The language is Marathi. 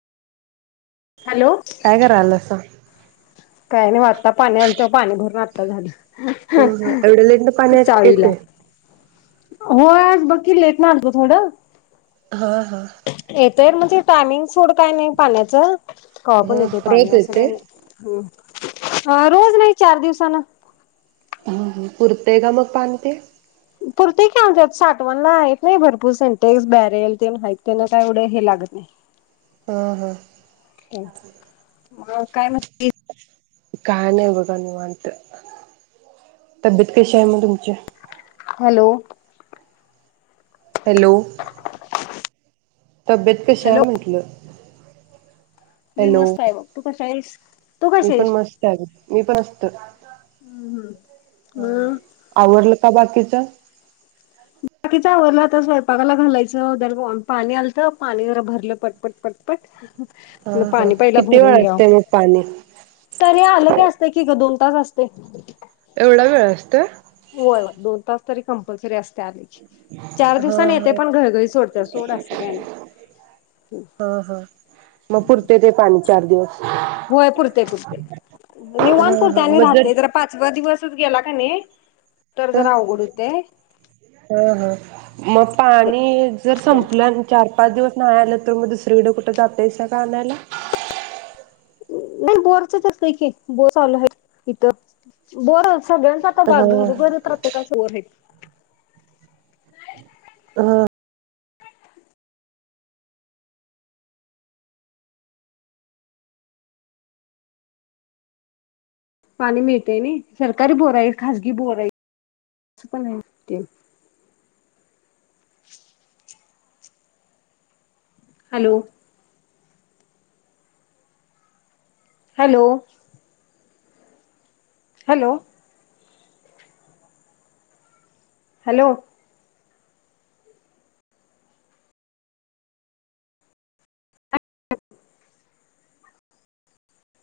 काय करावासा? काही नाही आता पाणी आ तेव पाणी भरून आता झालं. हो ह एवड लेट पाणी आत चाळीला येतय. हो आज बकी लेट न आलत थोड. हा हा. येतय म्हणजे टायमिंग सोड काय नाही पाण्याच. हा रहतयेत अ रोज नाही चार दिवसान पुर्तका मग पानी ते? पुरते काी आतत साठवणला आहेत नाही भरपूर सेंटेक्स बॅरेल ते मात त्यांना काय एवढं हे लागत नाही. हम हम मग काय म्ह काय नाही बघा निवांत तब्येत कशी हे मग तुम च् हॅलो हॅलो तब्येत कशी हॅलो आहे म्हटलं? मी मस्त आहे बघ तु कशी आहेस मी पण मस्त आहे मी पण अस तर हम्म हम्म आवरलं का बाकीच. बाकीच आवरल आता स्वैपाकाला लागायचं दर भोन पाणी आलत पाणी जरा भरलं पटपट हा पटपट हा. पाणी पहील किती भरून वेळ घ्याव असतय मग पाणी? त मी आलं बी असत की ग दोन आताच असते. एवढा वेळ असतय? होय दोन तास तरी कंपल्सरी अस चार हा दिवसानी येते पण हा घरोघरी सोडत सोड असतं काय नाही. हा हा. मग पुरतय ते पाणी चार दिवस. होय पुरतय पुरतय निवाण हा पुरतय हा आणि मग राहतेय जर पाचवा दिवस गेला का नाही? तरर जरा अवघड होतेय. हा हा मग पाण आणि जर संपलं चार पाच दिवस नाही आल तर मग दुसरीकडे कुठे जातास का आणायला? नाही बोरच तर हाय की बोर चालू आहे इथ बोर सगळ्यांच आता पहा घरोघर हा प्रत्येकाच बोर आहे. हा. पाणी मिळतय नाई सरकारी बोर आहेत खाजगी बोर हाईत अस पण आहे ते [inaudible] हॅलो हॅलो हॅलो हॅलो